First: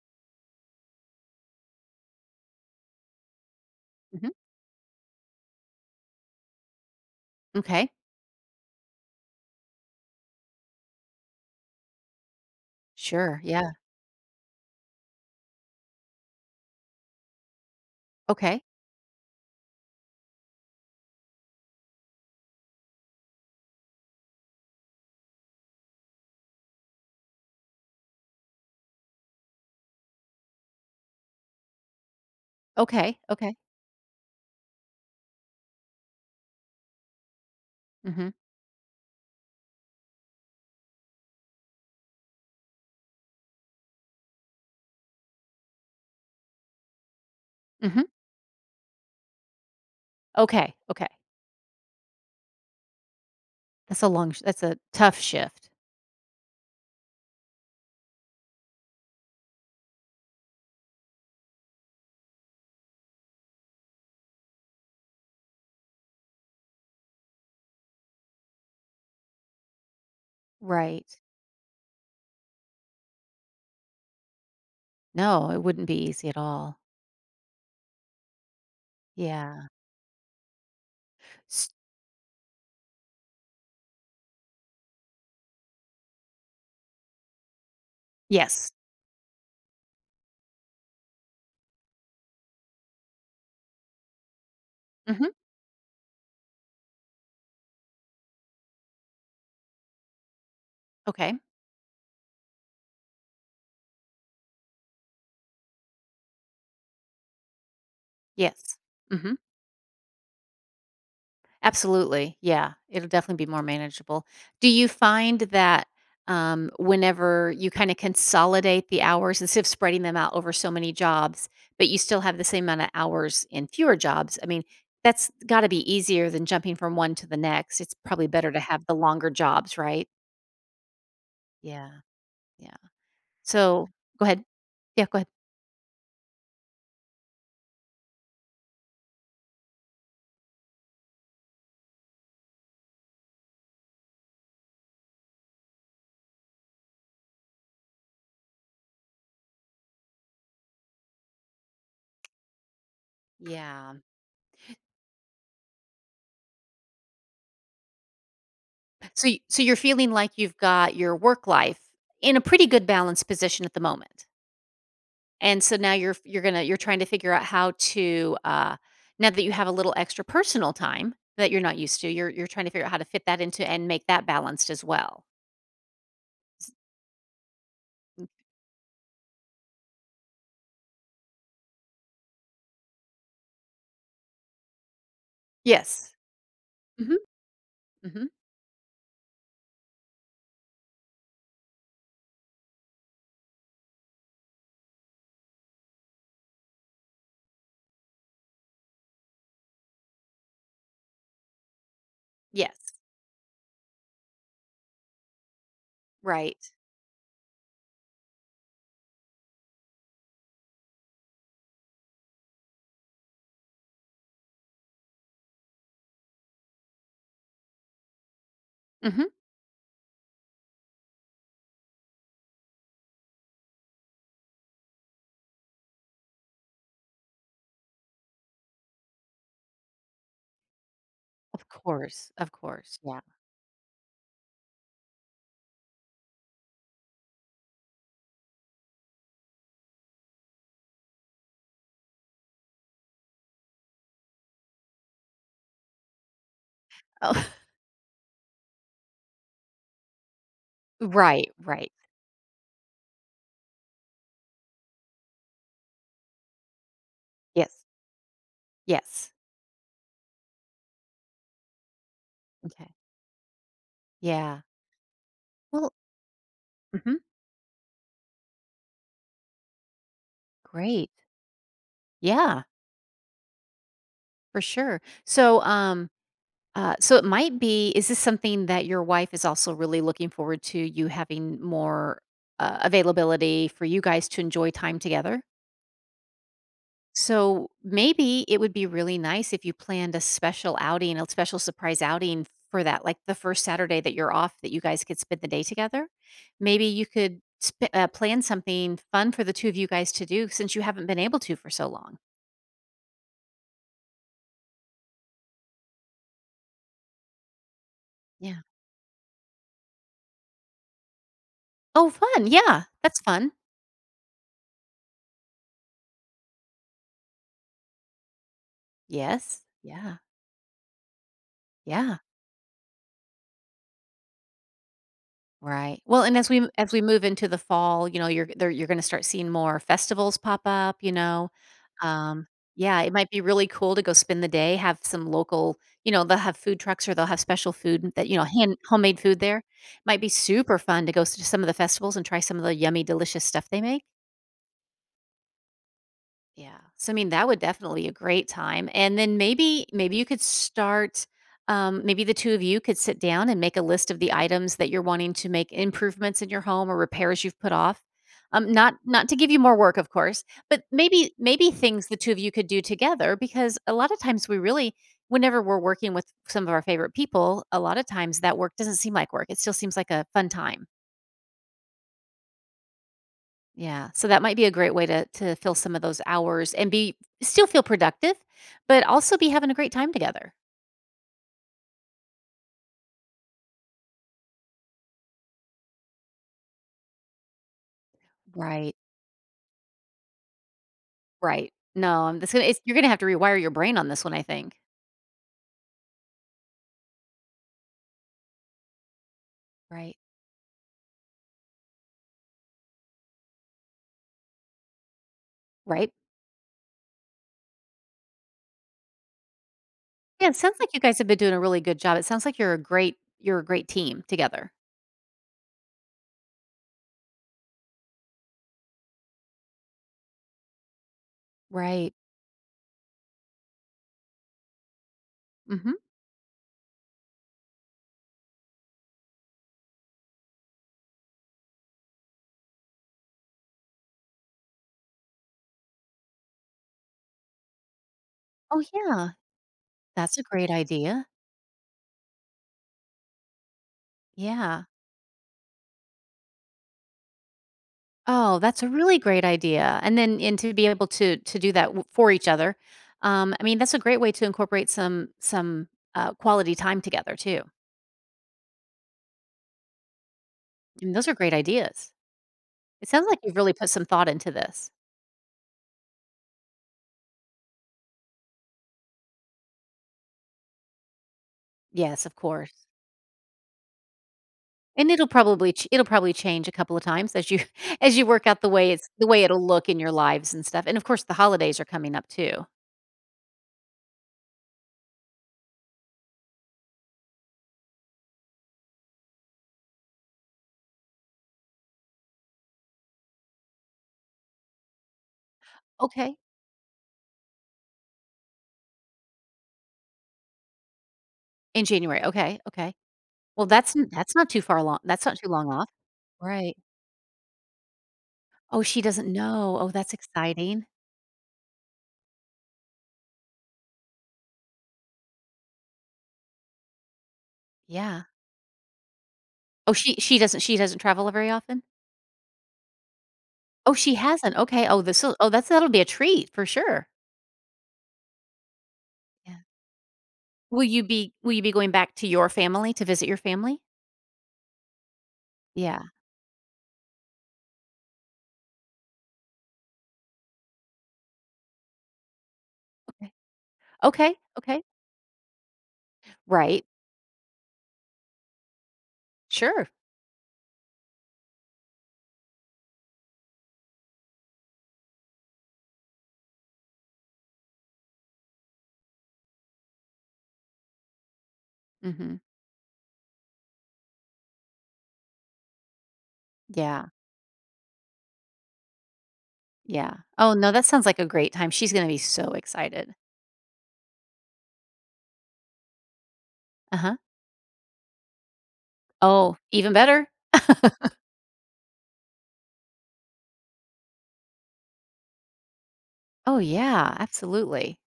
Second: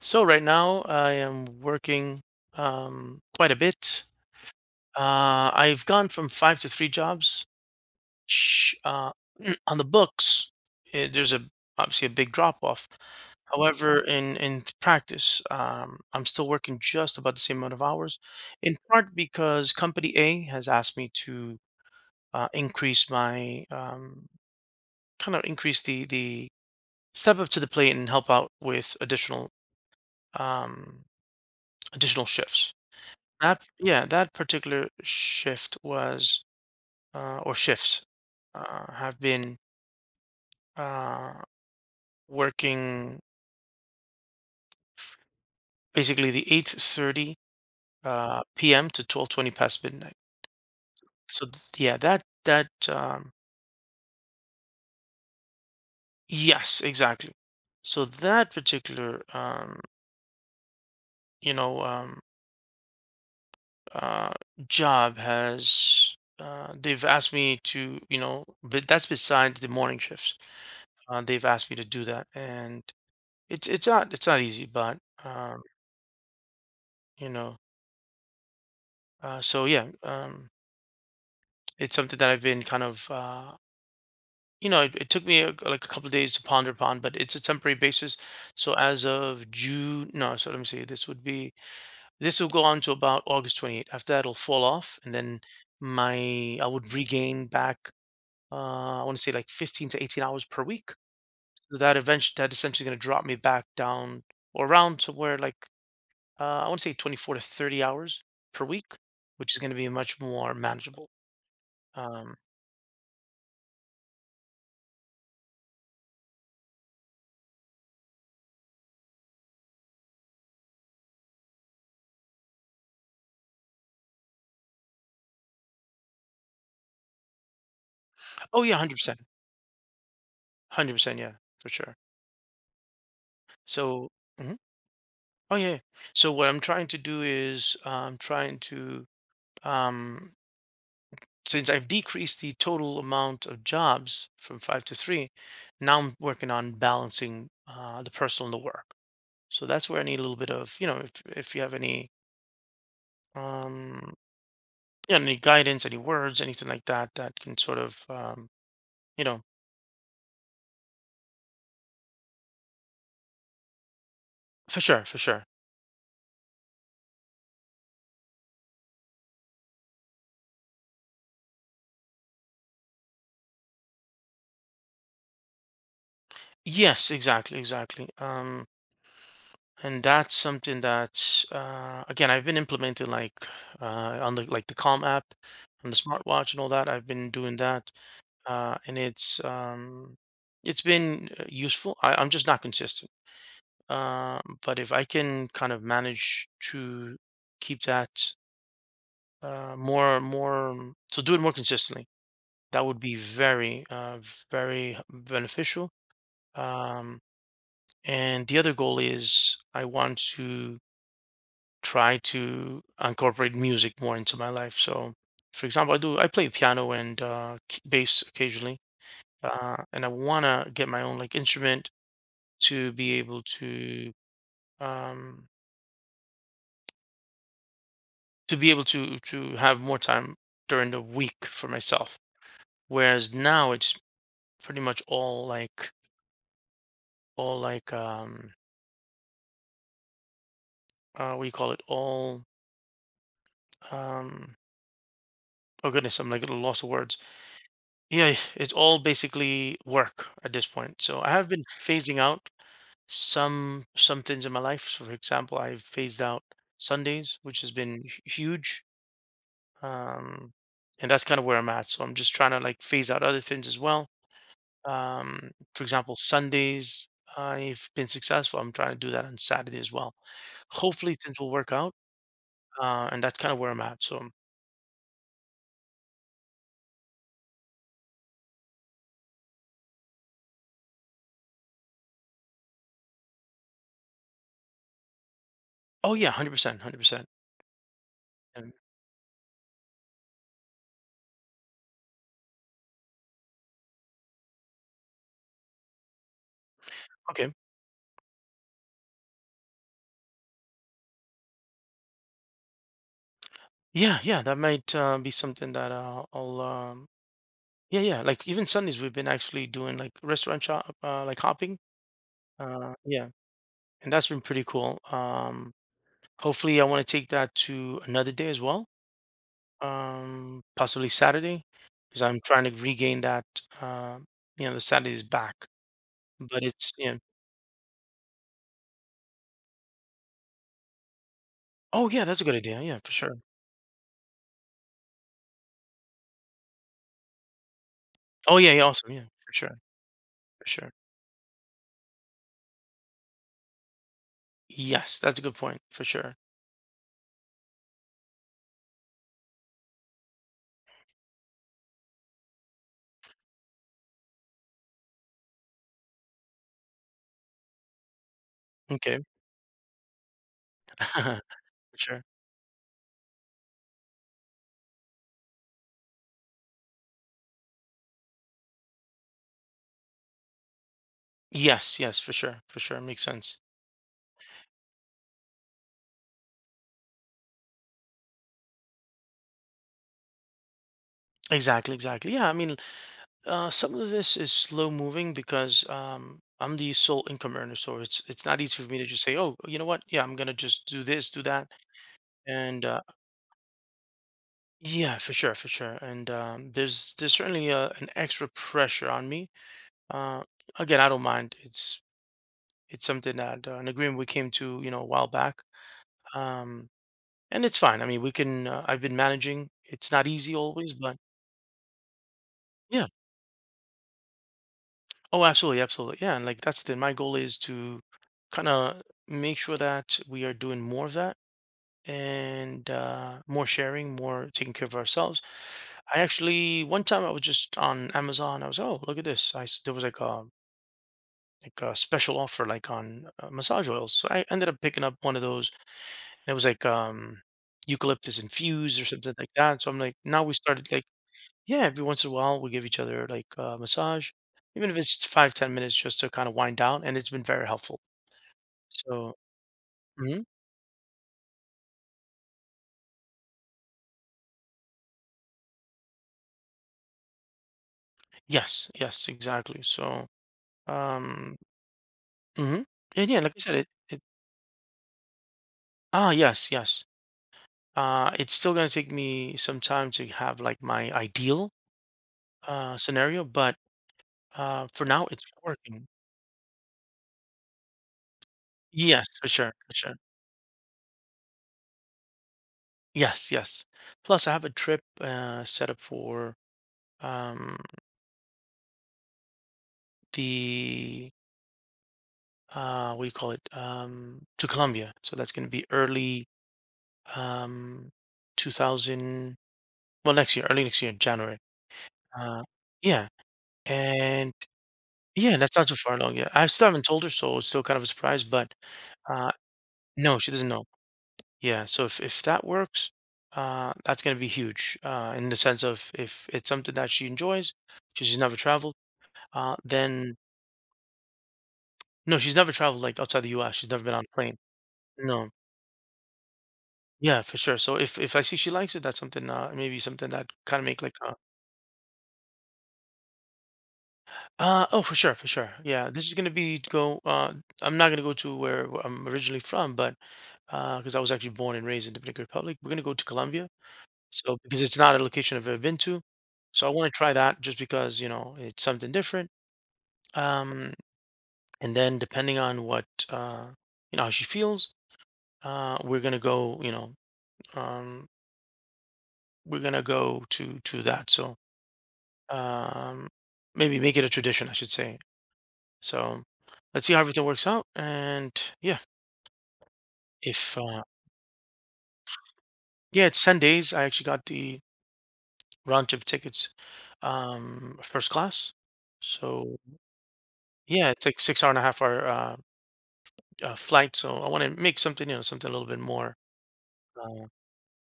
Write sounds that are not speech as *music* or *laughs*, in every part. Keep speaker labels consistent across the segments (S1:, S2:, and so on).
S1: So right now I am working quite a bit.
S2: Mhm.
S1: I've gone from five to three jobs.
S2: Okay.
S1: Sh- Uh, *clears throat* on the books, there's a obviously a big drop off.
S2: Sure. Yeah.
S1: However, in practice, I'm still working just about the same amount of hours,
S2: Okay.
S1: in part because company A has asked me to increase my kind of increase the step up to the plate and help out with additional um, additional shifts.
S2: Okay. Okay.
S1: That Yeah, that particular shift was, or shifts,
S2: Mhm.
S1: have been, uh, working basically the 8:30
S2: Mhm.
S1: p.m. to 12:20 past midnight.
S2: Okay. Okay.
S1: Yeah. that that
S2: That's a tough shift.
S1: Yes, exactly. So that particular you know um, uh, job has, they've asked me to but that's besides the morning shifts.
S2: Right.
S1: They've asked me to do that, and it's not, it's not easy, but
S2: No, it
S1: um,
S2: wouldn't be easy at all.
S1: you know,
S2: Yeah.
S1: yeah,
S2: S
S1: it's something that I've been kind of, it took me like, a couple of days to ponder upon, but it's a temporary basis.
S2: yes.
S1: So as of June, no, so let me see, this would be this will go on to about August 28th. After that, it'll fall off, and
S2: Mhm.
S1: then my I would regain back. I want to say like 15 to 18 hours per week.
S2: Okay.
S1: So that eventually, that essentially going to drop me back down or around to where, like, I want to say 24 to 30 hours per
S2: Yes.
S1: week,
S2: Mhm.
S1: which is going to be much more manageable. Um,
S2: Absolutely, yeah, it'll definitely be more manageable. Do you find that, whenever you kinda consolidate the hours instead of spreading them out over so many jobs, but you still have the same amount of hours in fewer jobs, I mean, that's gotta be easier than jumping from one to the next, it's probably better to
S1: oh yeah,
S2: have the
S1: 100%.
S2: longer jobs, right?
S1: 100%, yeah, for
S2: Yeah,
S1: sure.
S2: yeah. So
S1: So,
S2: go ahead.
S1: mhm.
S2: Yeah, go ahead.
S1: Oh yeah. Yeah. So what I'm trying to do is I'm trying to, um, since I've decreased the total amount of jobs from five to three, now I'm working on balancing, the personal and the work. So that's where I need a little bit of, you know, if you have any,
S2: Yeah.
S1: um, any guidance, any words, anything like that that can sort of, you know,
S2: So you're feeling like you've got your work life in a pretty good balanced position at the moment?
S1: for sure, for sure.
S2: And so now you're gonna you're trying to figure out how to, uh, now that you have a little extra personal time that you're not used to, you're trying to figure out how to fit that into and make that balanced as well. S.
S1: Yes, exactly, exactly.
S2: Mm.
S1: And that's something that's, again, I've been implementing, like, on the, like, the Calm app on the
S2: Yes.
S1: smartwatch and all that. I've
S2: Mhm,
S1: been doing that,
S2: mhm.
S1: and it's been, useful. I'm just not consistent. But if I can kind of manage to keep that, more more so do it more consistently, that
S2: Yes,
S1: would be very, very beneficial.
S2: right.
S1: Um, And the other goal is I want to try to incorporate music more into my life. So, for example, I play piano and, bass occasionally,
S2: Mhm.
S1: and I wanna get my own, like, instrument to be able to, um, to have more time during the week for myself.
S2: Of course, yeah.
S1: Whereas now it's pretty much all, like, all like um, what do you call it? All um, oh goodness, I'm like at a loss of words.
S2: Oh.
S1: Yeah, it's all basically work at this
S2: *laughs*
S1: point. So I have
S2: Right,
S1: been
S2: right.
S1: phasing out some things in my life. So, for example, I've phased out Sundays, which has
S2: Yes,
S1: been huge.
S2: yes.
S1: Um, and that's kind of where I'm at. So I'm just trying to, like,
S2: Okay.
S1: phase out other things as well.
S2: Yeah.
S1: For
S2: Well,
S1: example, Sundays,
S2: mhm.
S1: I've been successful. I'm trying to do that on Saturday as well.
S2: Great.
S1: Hopefully things will work out.
S2: Yeah,
S1: And that's kind of where I'm at. So,
S2: for sure. So, so it might be, is this something that your wife is also really looking forward to you having more availability for you guys to enjoy time together?
S1: oh yeah, 100%, 100%.
S2: So maybe it would
S1: Um,
S2: be really nice if you planned a special outing, a special surprise outing for that, like the first Saturday that you're off that you guys could spend the day together. Maybe you could
S1: Okay.
S2: plan something fun for the two of you guys to do since you haven't been able to for so long.
S1: Yeah, yeah, that might, be something that, I'll. Yeah, yeah. Like,
S2: Yeah.
S1: even Sundays, we've been actually doing, like, restaurant shop, like, hopping.
S2: Oh, fun. Yeah, that's
S1: Yeah,
S2: fun.
S1: and that's been pretty cool. Hopefully, I want to take that to another day as well.
S2: Yes. Yeah.
S1: Possibly Saturday,
S2: Yeah.
S1: because I'm trying to regain that. Uh, you know, the Saturdays back,
S2: Right. Well, and
S1: but it's,
S2: as we
S1: yeah.
S2: move into the fall, you know, you're gonna start seeing more festivals pop up, you know?
S1: Oh yeah, that's a
S2: Um,
S1: good idea. Yeah,
S2: yeah, it
S1: for
S2: might
S1: sure.
S2: be really cool to go spend the day, have some local, you know, they'll have food trucks or they'll have special food that, you know,
S1: Oh yeah,
S2: hand
S1: yeah, awesome.
S2: homemade
S1: Yeah,
S2: food
S1: for
S2: there.
S1: sure,
S2: Might be
S1: for
S2: super
S1: sure.
S2: fun to go s to some of the festivals and try some of the yummy, delicious stuff they make.
S1: Yes, that's a good point, for sure.
S2: Yeah. So I mean, that would definitely be a great time. And then maybe you could start, maybe the two of you could sit down and make a list of the items that you're wanting to make improvements in your home or repairs you've put off. Not
S1: Okay,
S2: not to give you more work, of course, but maybe
S1: *laughs*
S2: maybe
S1: for
S2: things the
S1: sure.
S2: two of you could do together because a lot of times we really whenever we're working with some of our favorite people, a lot of times that work doesn't seem like work. It still seems like a fun time.
S1: Yes, yes, for sure, for sure. Makes sense.
S2: Yeah, so that might be a great way to fill some of those hours and be still feel productive, but also be having a great time together.
S1: Exactly, exactly. Yeah, I mean, some of this is slow moving because, I'm the sole income earner, so it's not easy for
S2: Right,
S1: me to just say, oh, you know what? Yeah, I'm gonna just do this, do that,
S2: right. No, this gonna it's
S1: and,
S2: you're gonna have to rewire your brain on this one, I think.
S1: yeah, for sure, for sure. And, there's certainly, an extra pressure on me.
S2: Right,
S1: Uh, again, I don't mind. It's something that, an agreement we came to, you know, a while back.
S2: right.
S1: Um, and it's fine. I mean, we can. I've been managing. It's not
S2: Yeah,
S1: easy
S2: it sounds like
S1: always,
S2: you
S1: but.
S2: guys have been doing a really good job. It sounds like
S1: Yeah,
S2: you're a great team together.
S1: oh, absolutely, absolutely. Yeah, and, like, that's the my goal is to kind of make sure that we are doing more of that,
S2: Right.
S1: and, more sharing, more taking care of ourselves.
S2: Mhm.
S1: I actually one time I was just on Amazon. I was, oh, look at this. There was like a special offer like on, massage oils. So I ended up picking up one of those. And it was like, eucalyptus
S2: Oh,
S1: infused or
S2: yeah.
S1: something like that. So I'm like,
S2: That's a
S1: now we
S2: great
S1: started, like,
S2: idea.
S1: yeah, every once in a while we give each other like a massage,
S2: Yeah.
S1: even if it's 5, 10 minutes just to kind of wind down, and it's been very helpful.
S2: Oh, that's a really
S1: So,
S2: great idea. And then
S1: mhm.
S2: and to be able to do that w- for each other. I mean, that's a great way to incorporate some quality time together too.
S1: Yes, yes, exactly. So,
S2: And those are great
S1: um,
S2: ideas.
S1: mhm.
S2: It sounds
S1: And
S2: like
S1: yeah, like
S2: you've
S1: I
S2: really
S1: said,
S2: put some thought into this.
S1: yes, yes. It's still gonna take me some time to have like my ideal,
S2: Yes, of course.
S1: scenario, but, for
S2: And
S1: now it's
S2: it'll
S1: working.
S2: probably change a couple of times as you *laughs* as you work out the
S1: Yes,
S2: way
S1: for
S2: it'll
S1: sure,
S2: look
S1: for
S2: in your
S1: sure.
S2: lives and stuff. And of course, the holidays are coming up too.
S1: Yes, yes. Plus, I have a trip, set up for, um the what do you call it, to Colombia. So that's going to be
S2: Okay,
S1: early, um 2000, well, next year, early next year, January.
S2: in January. Okay,
S1: Uh
S2: okay.
S1: yeah.
S2: Well, that's not
S1: And
S2: too far along. That's not too
S1: yeah,
S2: long
S1: that's not
S2: off,
S1: too far along. Yeah. I
S2: right?
S1: still haven't told her, so it's still kind of a surprise, but,
S2: Oh, she doesn't
S1: uh
S2: know. Oh, that's
S1: no, she doesn't
S2: exciting.
S1: know. Yeah. So if that works, that's going to be huge, in the sense of if it's something that she enjoys,
S2: Yeah.
S1: she's never traveled,
S2: Oh,
S1: then
S2: she doesn't travel very often?
S1: no, she's never traveled like outside the US. She's
S2: Oh,
S1: never been
S2: she
S1: on a
S2: hasn't.
S1: plane.
S2: Okay. Oh, this will oh,
S1: No.
S2: that's that'll be a treat for sure.
S1: Yeah, for sure. So if I see she likes it, that's something,
S2: Yeah.
S1: maybe something that kind of make like,
S2: Will you be going back to your family to visit your family?
S1: oh, for sure, for sure.
S2: Yeah.
S1: Yeah, this is gonna be go I'm not gonna go to where I'm originally from, but, because I was actually born and raised in Dominican Republic. We're gonna go to
S2: Okay.
S1: Colombia.
S2: Okay.
S1: So
S2: Okay.
S1: because it's not a location I've ever been to.
S2: Right.
S1: So I want to try that just because, you know, it's something different.
S2: Sure.
S1: Um and then depending on what, you know, how she feels, we're gonna go, you know, um we're gonna go to that. So,
S2: Mhm.
S1: um, maybe make it a tradition, I should say. So
S2: Yeah.
S1: let's see how everything works out. And yeah,
S2: Yeah. Oh, no,
S1: if
S2: that sounds like a great time. She's gonna be so excited.
S1: yeah, it's 10 days. I actually got the round trip tickets,
S2: Uh-huh.
S1: first class.
S2: Oh,
S1: So
S2: even better.
S1: yeah, it's like 6 hour and a half hour, flight. So I want to make something, you know, something a little bit more.
S2: Oh, yeah,
S1: Uh,
S2: absolutely.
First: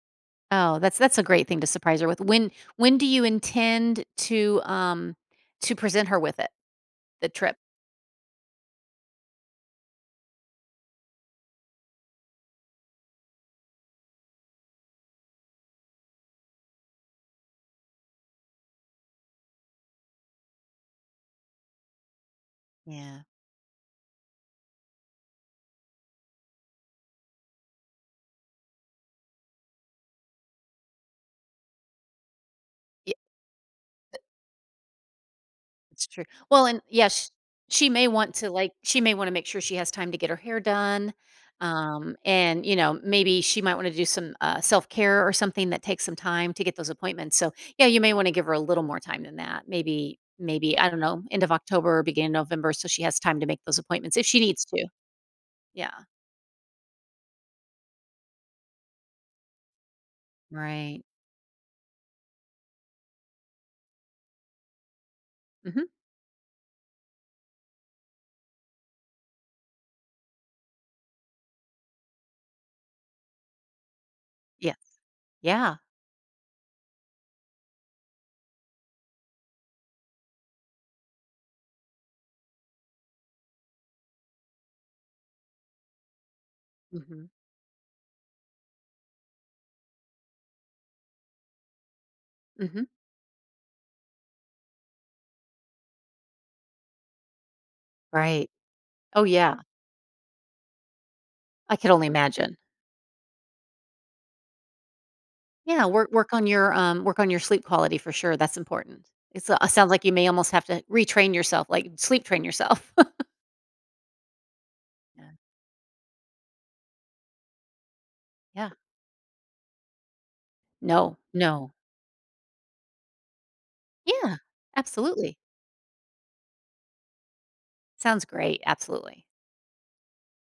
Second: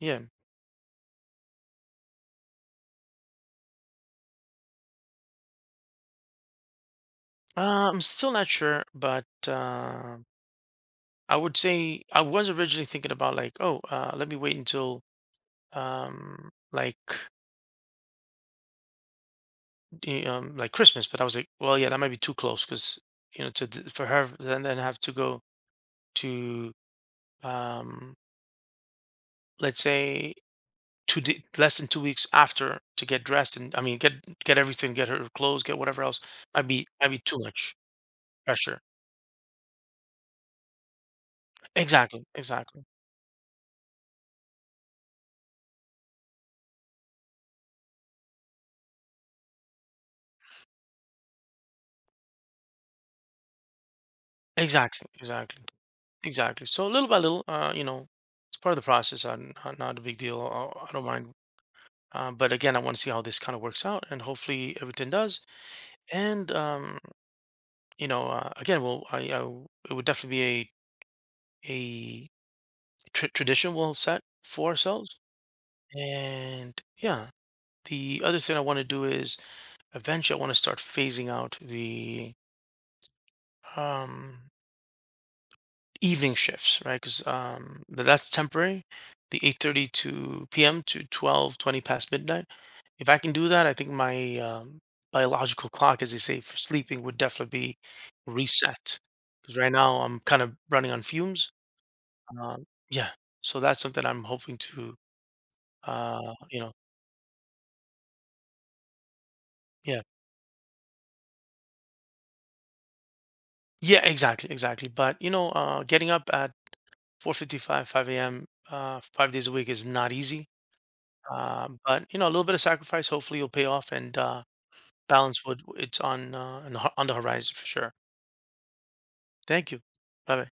S1: yeah,
S2: Oh, that's a great thing to surprise her with. When do you intend to, um, to present her with it, the trip?
S1: I'm still not sure, but, I would say I was originally thinking about, like, oh, let me wait until, like, like, Christmas, but I was like, well, yeah, that might be too close because,
S2: Yeah.
S1: you know, for her, then have to go to, um, let's say, less than 2 weeks after to
S2: Yeah,
S1: get dressed, and I mean, get everything, get her clothes, get whatever
S2: it's
S1: else.
S2: true. Well, and
S1: I'd be
S2: yes,
S1: too much
S2: she may want to, like
S1: pressure.
S2: she may wanna make sure she has time to get her hair done,
S1: Exactly,
S2: and, you
S1: exactly,
S2: know, maybe she might wanna do some, self-care or something that takes some time to get those appointments, so, yeah, you may wanna give her a little more time than that. Maybe, I don't know, end of October or beginning of November so she has time to make those appointments if she needs to.
S1: exactly, exactly,
S2: Yeah.
S1: exactly. So little by little, you know, it's part of the process. I'm not, not a big deal. I
S2: Right.
S1: don't mind. But again, I want to see how this kind of works out, and hopefully everything does.
S2: Mhm.
S1: And, you know, again, well, it would definitely be a tradition we'll set for
S2: Yes.
S1: ourselves.
S2: Yeah.
S1: And yeah, the other thing I want to do is eventually I want to start phasing out the, um, evening shifts, right? Because,
S2: Mhm,
S1: that's temporary. The 8:30 to p.m. to 12:20 past midnight.
S2: mhm,
S1: If I can do that, I think my, biological clock, as they say, for sleeping would definitely be
S2: right.
S1: reset.
S2: Oh, yeah,
S1: Because right now I'm kind of running on fumes.
S2: I could only imagine.
S1: Yeah, so that's something I'm hoping to,
S2: Yeah,
S1: you know,
S2: work on your sleep quality for sure, that's important. It's, uh, sounds
S1: yeah,
S2: like you may almost have to retrain yourself, like, sleep train yourself. *laughs*
S1: yeah, exactly, exactly. But,
S2: Yeah,
S1: you know, getting up at 4:55, 5 a.m.,
S2: yeah.
S1: 5 days a week is not easy.
S2: No, no.
S1: But you know, a little bit of sacrifice, hopefully, will pay off, and,
S2: Yeah, absolutely.
S1: balance would, it's on, on the horizon for sure.
S2: Sounds great, absolutely.
S1: Thank you. Bye bye.